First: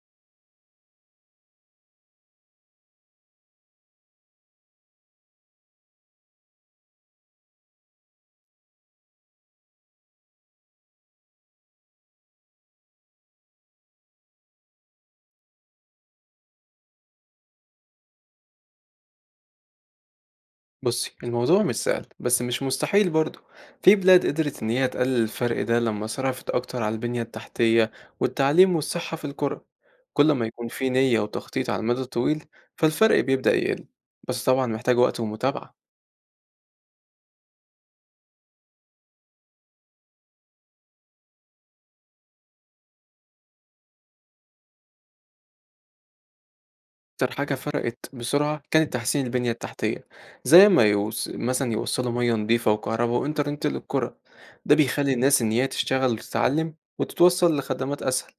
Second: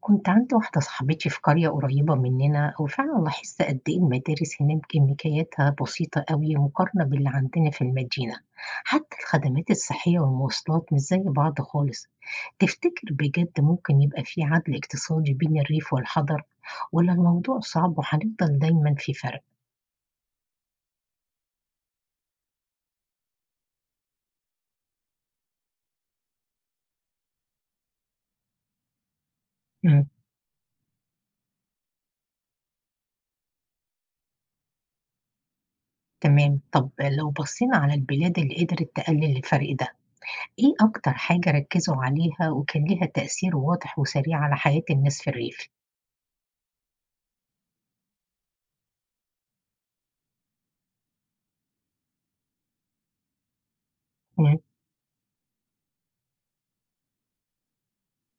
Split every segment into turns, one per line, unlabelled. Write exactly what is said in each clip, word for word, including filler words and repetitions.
كنت عندي واحدة صاحبتي في قرية قريبة مننا وفعلا لاحظت قد إيه المدارس هناك إمكانياتها بسيطة أوي مقارنة باللي عندنا في المدينة، حتى الخدمات الصحية والمواصلات مش زي بعض خالص، تفتكر بجد ممكن يبقى في عدل اقتصادي بين الريف والحضر ولا الموضوع صعب وهنفضل دايما في فرق؟
بُصّي، الموضوع مش سهل، بس مش مستحيل برضه. في بلاد قدرت إن هي تقلل الفرق ده لمّا صرفت أكتر على البنية التحتية والتعليم والصحة في القرى.
مم.
كل ما يكون في نية وتخطيط على المدى الطويل، فالفرق بيبدأ يقل، بس طبعًا محتاج وقت ومتابعة.
تمام، طب لو بصينا على البلاد اللي قدرت تقلل الفرق ده، إيه أكتر حاجة ركزوا عليها وكان ليها تأثير واضح وسريع على حياة الناس في الريف؟
أكتر حاجة فرقت بسرعة كانت تحسين البنية التحتية، زي ما يوص مثلًا يوصّلوا مَيّة نضيفة وكهربا وإنترنت للقرى،
مم.
ده بيخلّي الناس إن هي تشتغل وتتعلم وتتوصّل لخدمات أسهل.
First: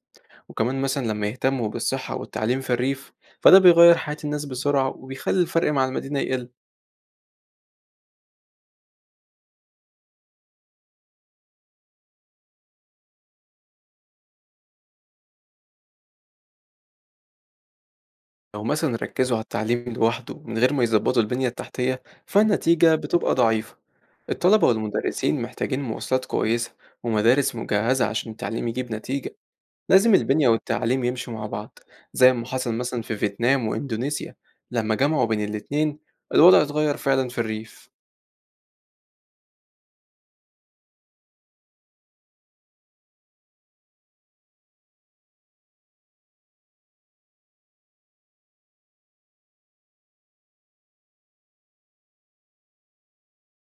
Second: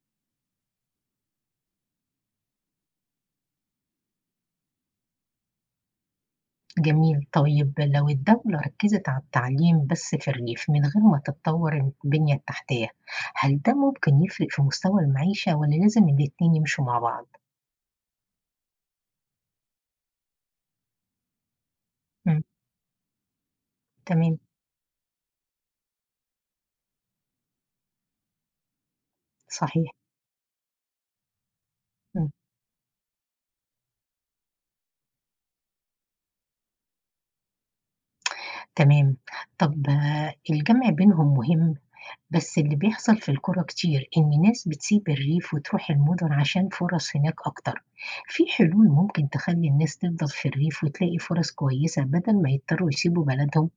وكمان مثلا لما يهتموا بالصحة والتعليم في الريف فده بيغير حياة الناس بسرعة وبيخلي الفرق مع المدينة يقل.
جميل. طيب لو الدولة ركّزت على التعليم بس في الريف من غير ما تتطور البنية التحتية، هل ده ممكن يفرق في مستوى المعيشة والّا لازم الاتنين يمشوا مع بعض؟
لو مثلا ركزوا على التعليم لوحده من غير ما يظبطوا البنية التحتية
إمم،
فالنتيجة بتبقى ضعيفة.
تمام،
الطلبة والمدرسين محتاجين مواصلات كويسة ومدارس مجهزة عشان التعليم يجيب نتيجة.
صحيح،
لازم البنية والتعليم يمشوا مع بعض
إمم،
زي ما حصل مثلا في فيتنام وإندونيسيا لما جمعوا بين الاتنين الوضع اتغير فعلا في الريف.
تمام. طب آه، الجمع بينهم مهم، بس اللي بيحصل في القرى كتير إن ناس بتسيب الريف وتروح المدن عشان فرص هناك أكتر. في حلول ممكن تخلّي الناس تفضل في الريف وتلاقي فرص كويسة بدل ما يضطروا يسيبوا بلدهم؟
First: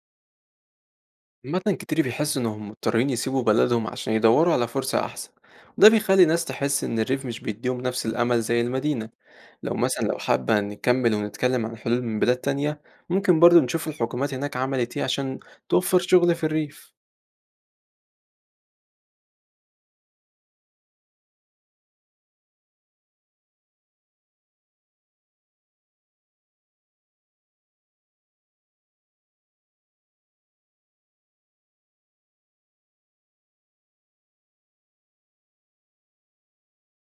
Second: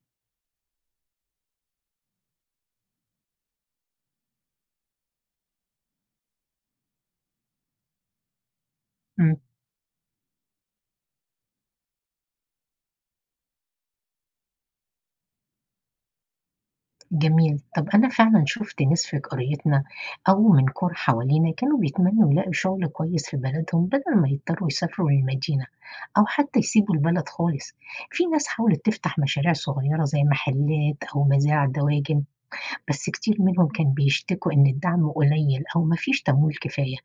عامة كتير بيحسوا إنهم مضطرين يسيبوا بلدهم عشان يدوروا على فرصة أحسن، وده بيخلي ناس تحس إن الريف مش بيديهم نفس الأمل زي المدينة.
إمم.
لو مثلا لو حابة نكمل ونتكلم عن حلول من بلاد تانية، ممكن برضو نشوف الحكومات هناك عملت إيه عشان توفر شغل في الريف.
جميل. طَب أنا فعلًا شُفت ناس في قريتنا أو من قُرى حوالينا كانوا بيتمنّوا يلاقوا شُغل كويس في بلدهم بدل ما يضطروا يسافروا للمدينة أو حتى يسيبوا البلد خالص. في ناس حاولت تفتح مشاريع صغيرة زي محلات أو مزارع دواجن، بس كتير منهم كان بيشتكوا إن الدعم قليل أو ما فيش تمويل كفاية.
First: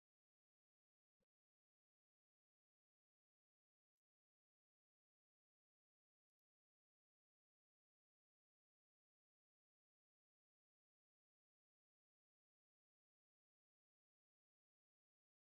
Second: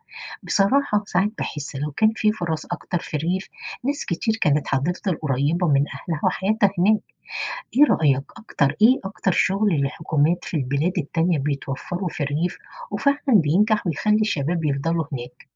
بصراحة ساعات باحس لو كان في فرص أكتر في الريف، ناس كتير كانت هتفضل قريبة من أهلها وحياتها هناك. إيه رأيك، أكتر إيه أكتر شغل الحكومات في البلاد التانية بيتوفّره في الريف وفعلًا بينجح ويخلّي الشباب يفضلوا هناك؟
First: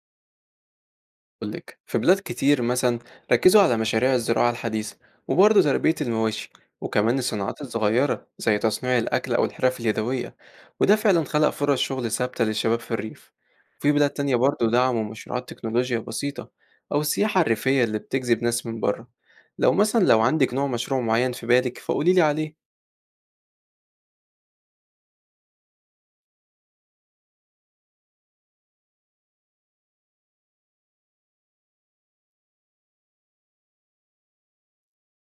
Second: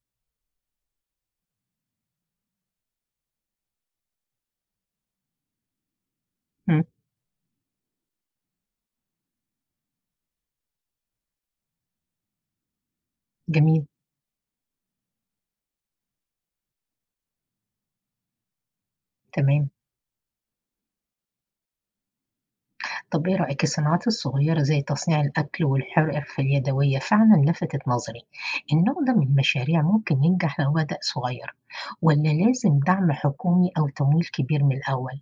أقول لك، في بلاد كتير مثلا ركزوا على مشاريع الزراعة الحديثة وبرضه تربية المواشي،
إمم،
وكمان الصناعات الصغيرة زي تصنيع الأكل أو الحرف اليدوية، وده فعلا خلق فرص شغل ثابتة للشباب في الريف.
جميل،
في بلاد تانية برضه دعموا مشروعات تكنولوجيا بسيطة أو السياحة الريفية اللي بتجذب ناس من بره.
تمام.
لو مثلا لو عندك نوع مشروع معين في بالك فقوليلي عليه.
طَب إيه رأيك، الصناعات الصغيرة زي تصنيع الأكل والحرف اليدوية فعلًا لفتت نظري. النوع ده من المشاريع ممكن ينجح لو بدأ صغير والّا لازم دعم حكومي أو تمويل كبير من الأول؟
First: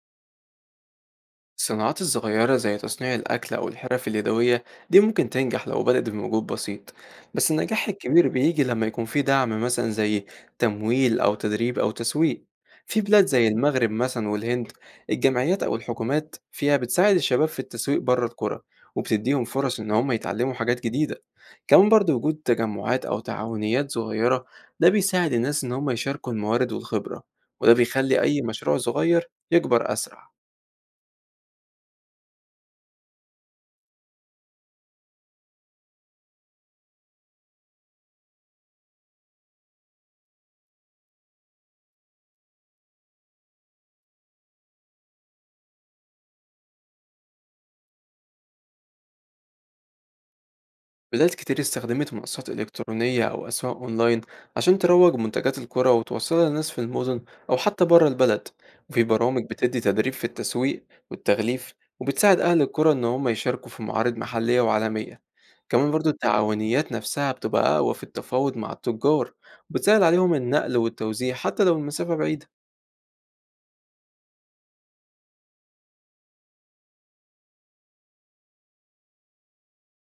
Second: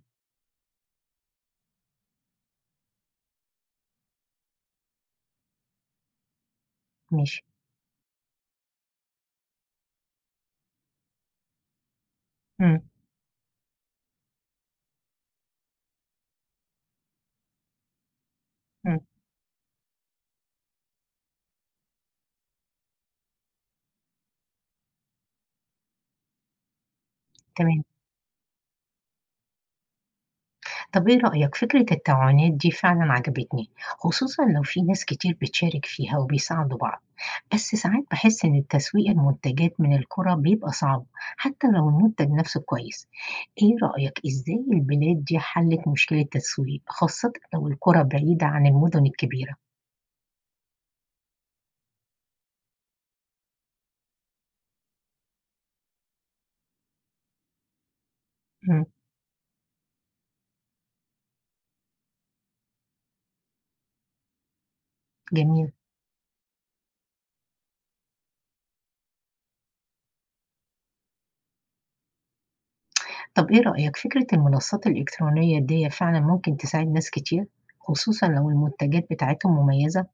الصناعات الصغيرة زي تصنيع الأكل أو الحرف اليدوية دي ممكن تنجح لو بدأت بمجهود بسيط،
ماشي.
بس النجاح الكبير بيجي لما يكون في دعم، مثلا زي تمويل أو تدريب أو تسويق.
إمم،
في بلاد زي المغرب مثلا والهند، الجمعيات أو الحكومات فيها بتساعد الشباب في التسويق بره القرى،
إمم،
وبتديهم فرص إن هم يتعلموا حاجات جديدة. كمان برضو وجود تجمعات أو تعاونيات صغيرة، ده بيساعد الناس إن هم يشاركوا الموارد والخبرة، وده
تمام.
بيخلي أي مشروع صغير يكبر أسرع.
طب إيه رأيك، فكرة التعاونات دي فعلًا عجبتني، خصوصًا لو في ناس كتير بتشارك فيها وبيساعدوا بعض، بس ساعات باحس إن تسويق المنتجات من القرى بيبقى صعب حتى لو المنتج نفسه كويس، إيه رأيك، إزاي البلاد دي حلت مشكلة التسويق خاصةً لو القرى بعيدة عن المدن الكبيرة؟
بدات كتير استخدمت منصات إلكترونية أو أسواق أونلاين عشان تروج منتجات الكرة وتوصلها للناس في المدن أو حتى بره البلد.
إمم،
وفي برامج بتدي تدريب في التسويق والتغليف، وبتساعد أهل الكرة إن هم يشاركوا في معارض محلية وعالمية.
جميل،
كمان برضو التعاونيات نفسها بتبقى أقوى في التفاوض مع التجار، وبتسهل عليهم النقل والتوزيع حتى لو المسافة بعيدة.
طب إيه رأيك، فكرة المنصات الإلكترونية ديّة فعلًا ممكن تساعد ناس كتير، خصوصًا لو المنتجات بتاعتهم مميزة؟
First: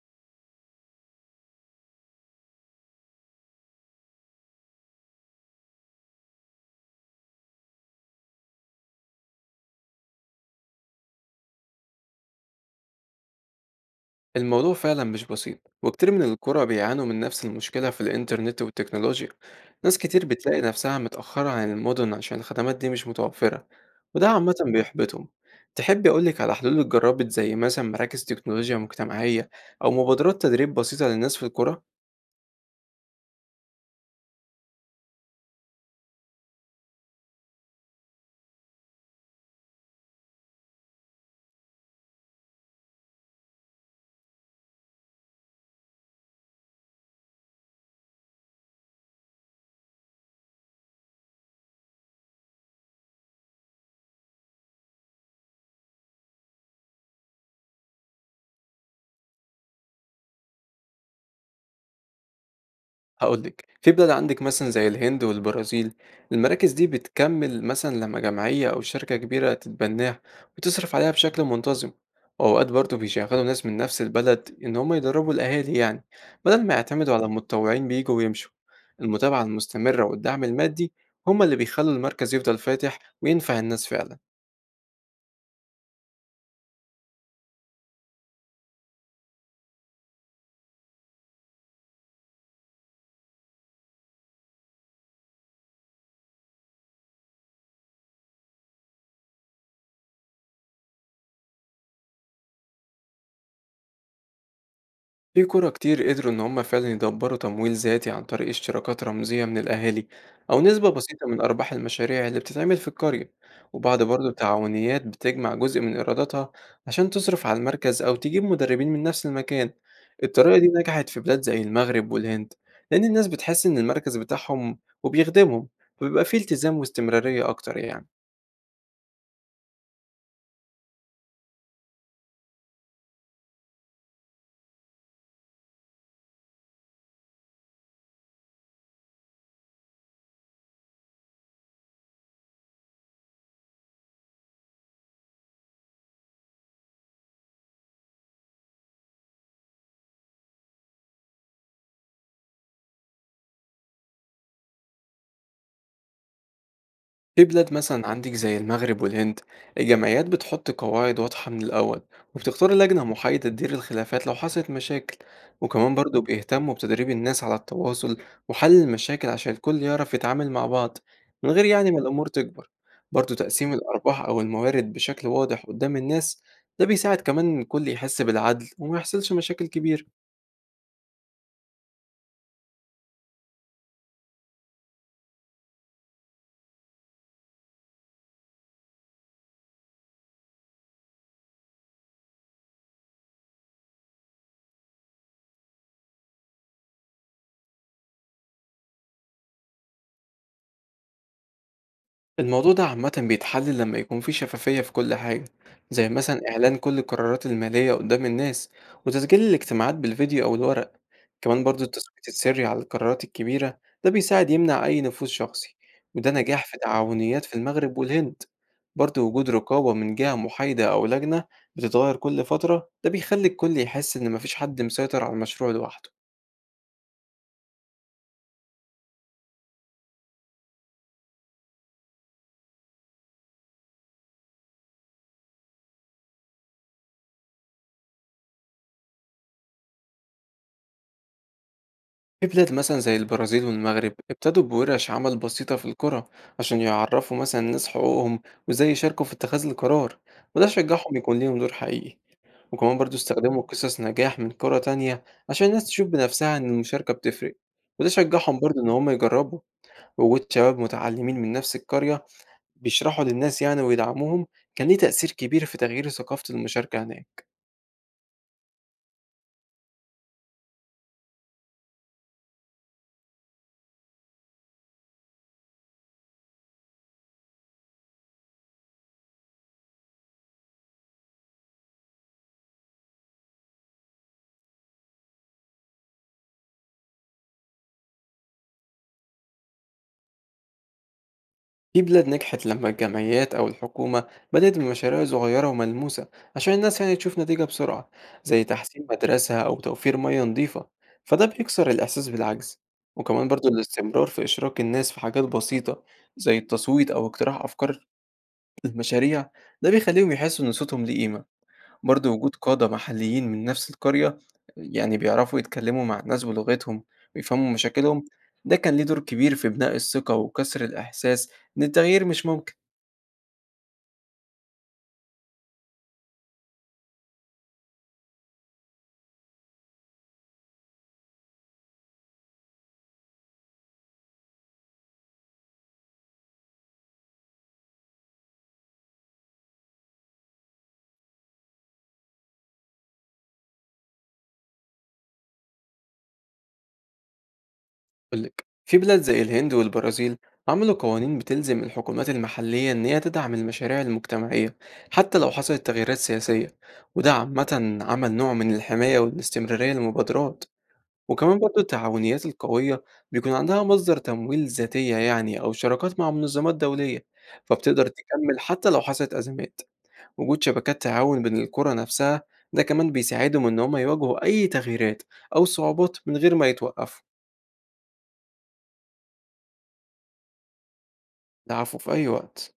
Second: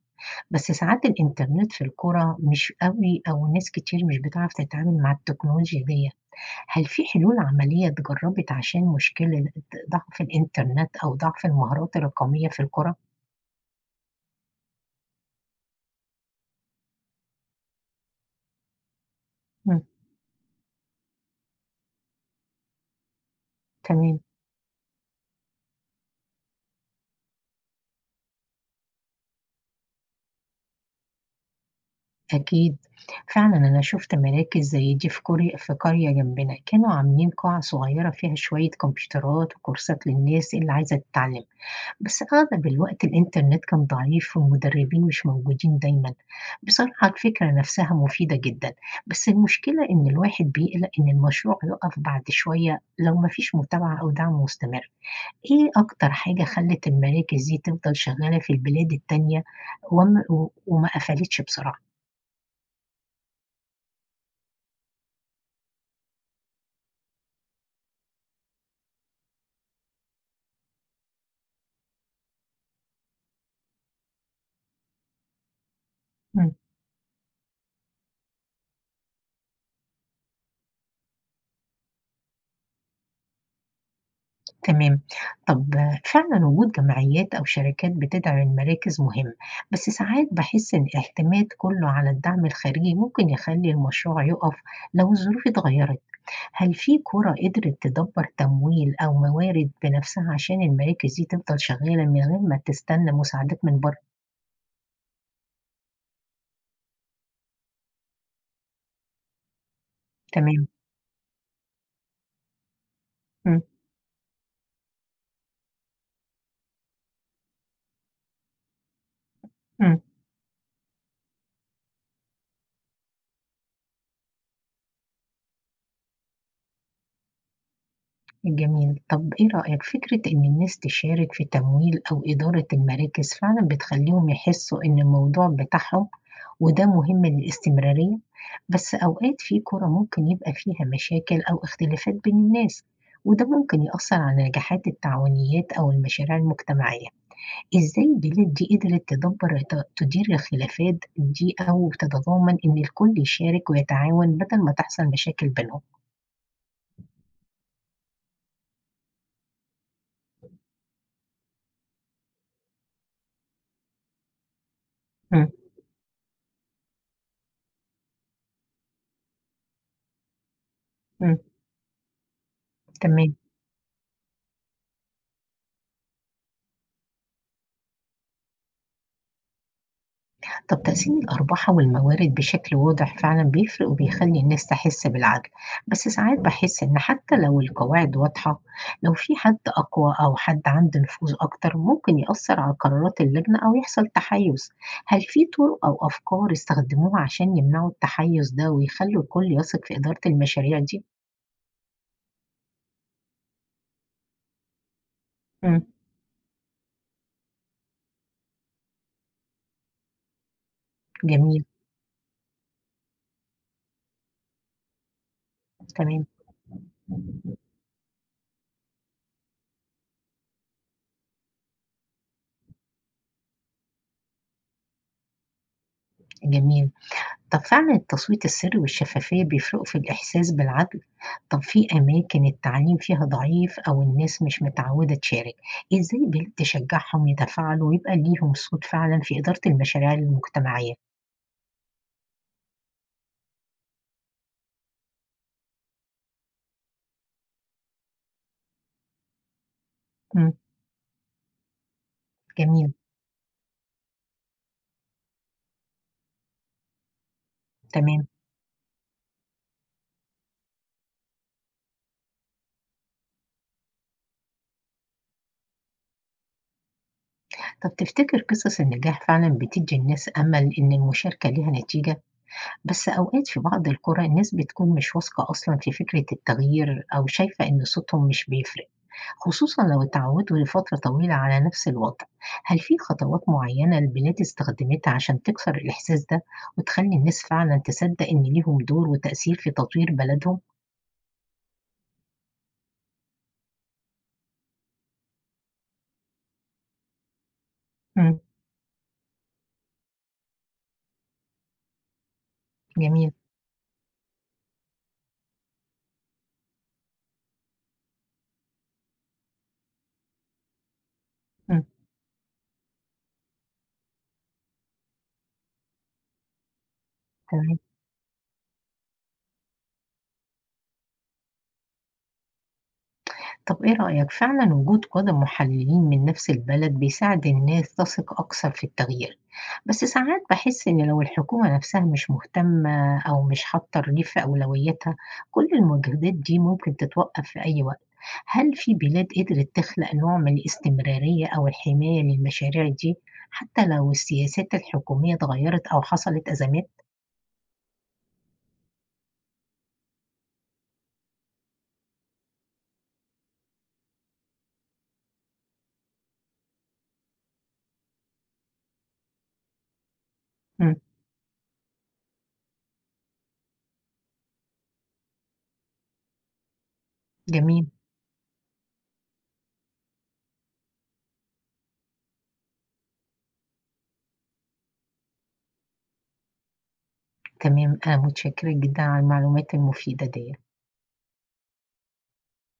بس ساعات الإنترنت في القرى مش قوي أو ناس كتير مش بتعرف تتعامل مع التكنولوجيا دي. هل في حلول عملية اتجربت عشان مشكلة ضعف الإنترنت أو ضعف المهارات الرقمية في القرى؟
الموضوع فعلا مش بسيط، وكتير من القرى بيعانوا من نفس المشكلة في الإنترنت والتكنولوجيا.
مم.
ناس كتير بتلاقي نفسها متأخرة عن المدن عشان الخدمات دي مش متوفرة،
تمام.
وده عامة بيحبطهم. تحبي أقولك على حلول اتجربت زي مثلا مراكز تكنولوجيا مجتمعية أو مبادرات تدريب بسيطة للناس في القرى؟
أكيد. فعلا أنا شفت مراكز زي دي في قرية في قرية جنبنا كانوا عاملين قاعة صغيرة فيها شوية كمبيوترات وكورسات للناس اللي عايزة تتعلم، بس أغلب الوقت الإنترنت كان ضعيف والمدربين مش موجودين دايما. بصراحة الفكرة نفسها مفيدة جدا، بس المشكلة إن الواحد بيقلق إن المشروع يقف بعد شوية لو مفيش متابعة أو دعم مستمر. إيه أكتر حاجة خلت المراكز دي تفضل شغالة في البلاد التانية وما, وما قفلتش بسرعة؟
هاقول لِك، في بلاد عندِك مثلًا زي الهند والبرازيل، المراكز دي بتكمّل مثلًا لمّا جمعية أو شركة كبيرة تتبناها وتصرف عليها بشكل منتظم، وأوقات برضه بيشغّلوا ناس من نفس البلد إن هم يدرّبوا الأهالي يعني، بدل ما يعتمدوا على متطوعين بييجوا ويمشوا. المتابعة المستمرة والدعم المادي هم اللي بيخلّوا المركز يفضل فاتح وينفع الناس فعلًا.
تمام. طَب فعلًا وجود جمعيات أو شركات بتدعم المراكز مهم، بس ساعات باحس إن الاعتماد كُلّه على الدعم الخارجي ممكن يخلّي المشروع يُقَف لو الظروف اتغيّرت، هل في قُرى قدرت تدبّر تمويل أو موارد بنفسها عشان المراكز دي تفضل شغّالة من غير ما تستنى مساعدات من برّه؟
في قرى كتير قدروا إن هم فعلًا يدبّروا تمويل ذاتي عن طريق اشتراكات رمزية من الأهالي، أو
تمام.
نسبة بسيطة من أرباح المشاريع اللي بتتعمل في القرية،
إمم،
وبعض برضه التعاونيات بتجمع جزء من إيراداتها عشان تصرف على المركز أو تجيب مدربين من نفس المكان.
إمم،
الطريقة دي نجحت في بلاد زي المغرب والهند، لأن الناس بتحس إن المركز بتاعهم وبيخدمهم، وبيبقى في التزام واستمرارية أكتر يعني.
جميل. طَب إيه رأيك، فكرة إن الناس تشارك في تمويل أو إدارة المراكز فعلًا بتخلّيهم يحسّوا إن الموضوع بتاعهم، وده مهم للاستمرارية، بس أوقات في كُرة ممكن يبقى فيها مشاكل أو اختلافات بين الناس، وده ممكن يأثّر على نجاحات التعاونيات أو المشاريع المجتمعية. إزاي البلاد دي قدرت تدبّر ت تدير الخلافات دي أو تتضامن إن الكل يشارك ويتعاون بدل ما تحصل مشاكل بينهم؟
في بلاد مثلا عندك زي المغرب والهند، الجمعيات بتحط قواعد واضحة من الأول، وبتختار لجنة محايدة تدير الخلافات لو حصلت مشاكل.
إمم،
وكمان برضو بيهتموا بتدريب الناس على التواصل وحل المشاكل عشان الكل يعرف يتعامل مع بعض
إمم،
من غير يعني ما الأمور تكبر. برضو
تمام.
تقسيم الأرباح أو الموارد بشكل واضح قدام الناس، ده بيساعد كمان إن الكل يحس بالعدل وما يحصلش مشاكل كبيرة.
طب تقسيم الأرباح والموارد بشكل واضح فعلا بيفرق وبيخلي الناس تحس بالعدل، بس ساعات بحس إن حتى لو القواعد واضحة، لو في حد أقوى أو حد عنده نفوذ أكتر ممكن يأثر على قرارات اللجنة أو يحصل تحيز. هل في طرق أو أفكار استخدموها عشان يمنعوا التحيز ده ويخلوا الكل يثق في إدارة المشاريع دي؟
الموضوع ده عامةً بيتحل لمّا يكون في شفافية في كل حاجة،
مم.
زي مثلًا إعلان كل القرارات المالية قدّام الناس، وتسجيل الاجتماعات بالفيديو أو الورق. كمان
جميل.
برضه التصويت السري على القرارات الكبيرة ده بيساعد يمنع أي نفوذ شخصي،
تمام.
وده نجاح في تعاونيات في المغرب والهند. برضه وجود رقابة من جهة محايدة أو لجنة بتتغير كل فترة، ده بيخلي الكل يحس إن ما فيش حد مسيطر على المشروع لوحده.
جميل. طب فعلا التصويت السري والشفافية بيفرقوا في الإحساس بالعدل؟ طب في أماكن التعليم فيها ضعيف أو الناس مش متعودة تشارك، إزاي البلاد تشجعهم يتفاعلوا ويبقى ليهم صوت فعلًا في إدارة المشاريع المجتمعية؟
في بلاد مثلا زي البرازيل والمغرب ابتدوا بورش عمل بسيطة في القرى عشان يعرفوا مثلا الناس حقوقهم وازاي يشاركوا في اتخاذ القرار،
إمم،
وده شجعهم يكون ليهم دور حقيقي.
جميل،
وكمان برضو استخدموا قصص نجاح من قرى تانية عشان الناس تشوف بنفسها إن المشاركة بتفرق، وده
تمام.
شجعهم برضو إن هم يجربوا. وجود شباب متعلمين من نفس القرية بيشرحوا للناس يعني ويدعموهم، كان ليه تأثير كبير في تغيير ثقافة المشاركة هناك.
طب تفتكر قصص النجاح فعلًا بتدي الناس أمل إن المشاركة ليها نتيجة؟ بس أوقات في بعض القرى الناس بتكون مش واثقة أصلًا في فكرة التغيير أو شايفة إن صوتهم مش بيفرق. خصوصًا لو اتعودوا لفترة طويلة على نفس الوضع، هل في خطوات معينة البلاد استخدمتها عشان تكسر الإحساس ده وتخلي الناس فعلًا تصدق إن ليهم دور وتأثير في تطوير بلدهم؟
في بلاد نجحت لما الجمعيات أو الحكومة بدأت بمشاريع صغيرة وملموسة عشان الناس يعني تشوف نتيجة بسرعة،
إمم،
زي تحسين مدرسة أو توفير مياه نظيفة، فده بيكسر الإحساس بالعجز.
جميل،
وكمان برضو الاستمرار في إشراك الناس في حاجات بسيطة زي التصويت أو اقتراح أفكار المشاريع، ده بيخليهم يحسوا إن صوتهم ليه قيمة.
إمم،
برضو وجود قادة محليين من نفس القرية يعني بيعرفوا يتكلموا مع الناس بلغتهم ويفهموا
تمام.
مشاكلهم، ده كان ليه دور كبير في بناء الثقة وكسر الإحساس إن التغيير مش ممكن.
طب إيه رأيك، فعلًا وجود قادة محللين من نفس البلد بيساعد الناس تثق أكثر في التغيير، بس ساعات باحس إن لو الحكومة نفسها مش مهتمة أو مش حاطة الريف في أولوياتها، كل المجهودات دي ممكن تتوقف في أي وقت. هل في بلاد قدرت تخلق نوع من الاستمرارية أو الحماية للمشاريع دي حتى لو السياسات الحكومية اتغيرت أو حصلت أزمات؟
أقول لك، في بلاد زي الهند والبرازيل عملوا قوانين بتلزم الحكومات المحلية إن هي تدعم المشاريع المجتمعية حتى لو حصلت تغييرات سياسية، وده عامة عمل نوع من الحماية والاستمرارية للمبادرات.
إمم،
وكمان برضو التعاونيات القوية بيكون عندها مصدر تمويل ذاتية يعني أو شراكات مع منظمات دولية،
جميل،
فبتقدر تكمل حتى لو حصلت أزمات. وجود شبكات تعاون بين القرى نفسها ده كمان بيساعدهم إن هم يواجهوا أي تغييرات أو صعوبات من غير ما يتوقفوا.
تمام، أنا متشكرة جدًا على المعلومات المفيدة ديّة.
العفو، في أي وقت.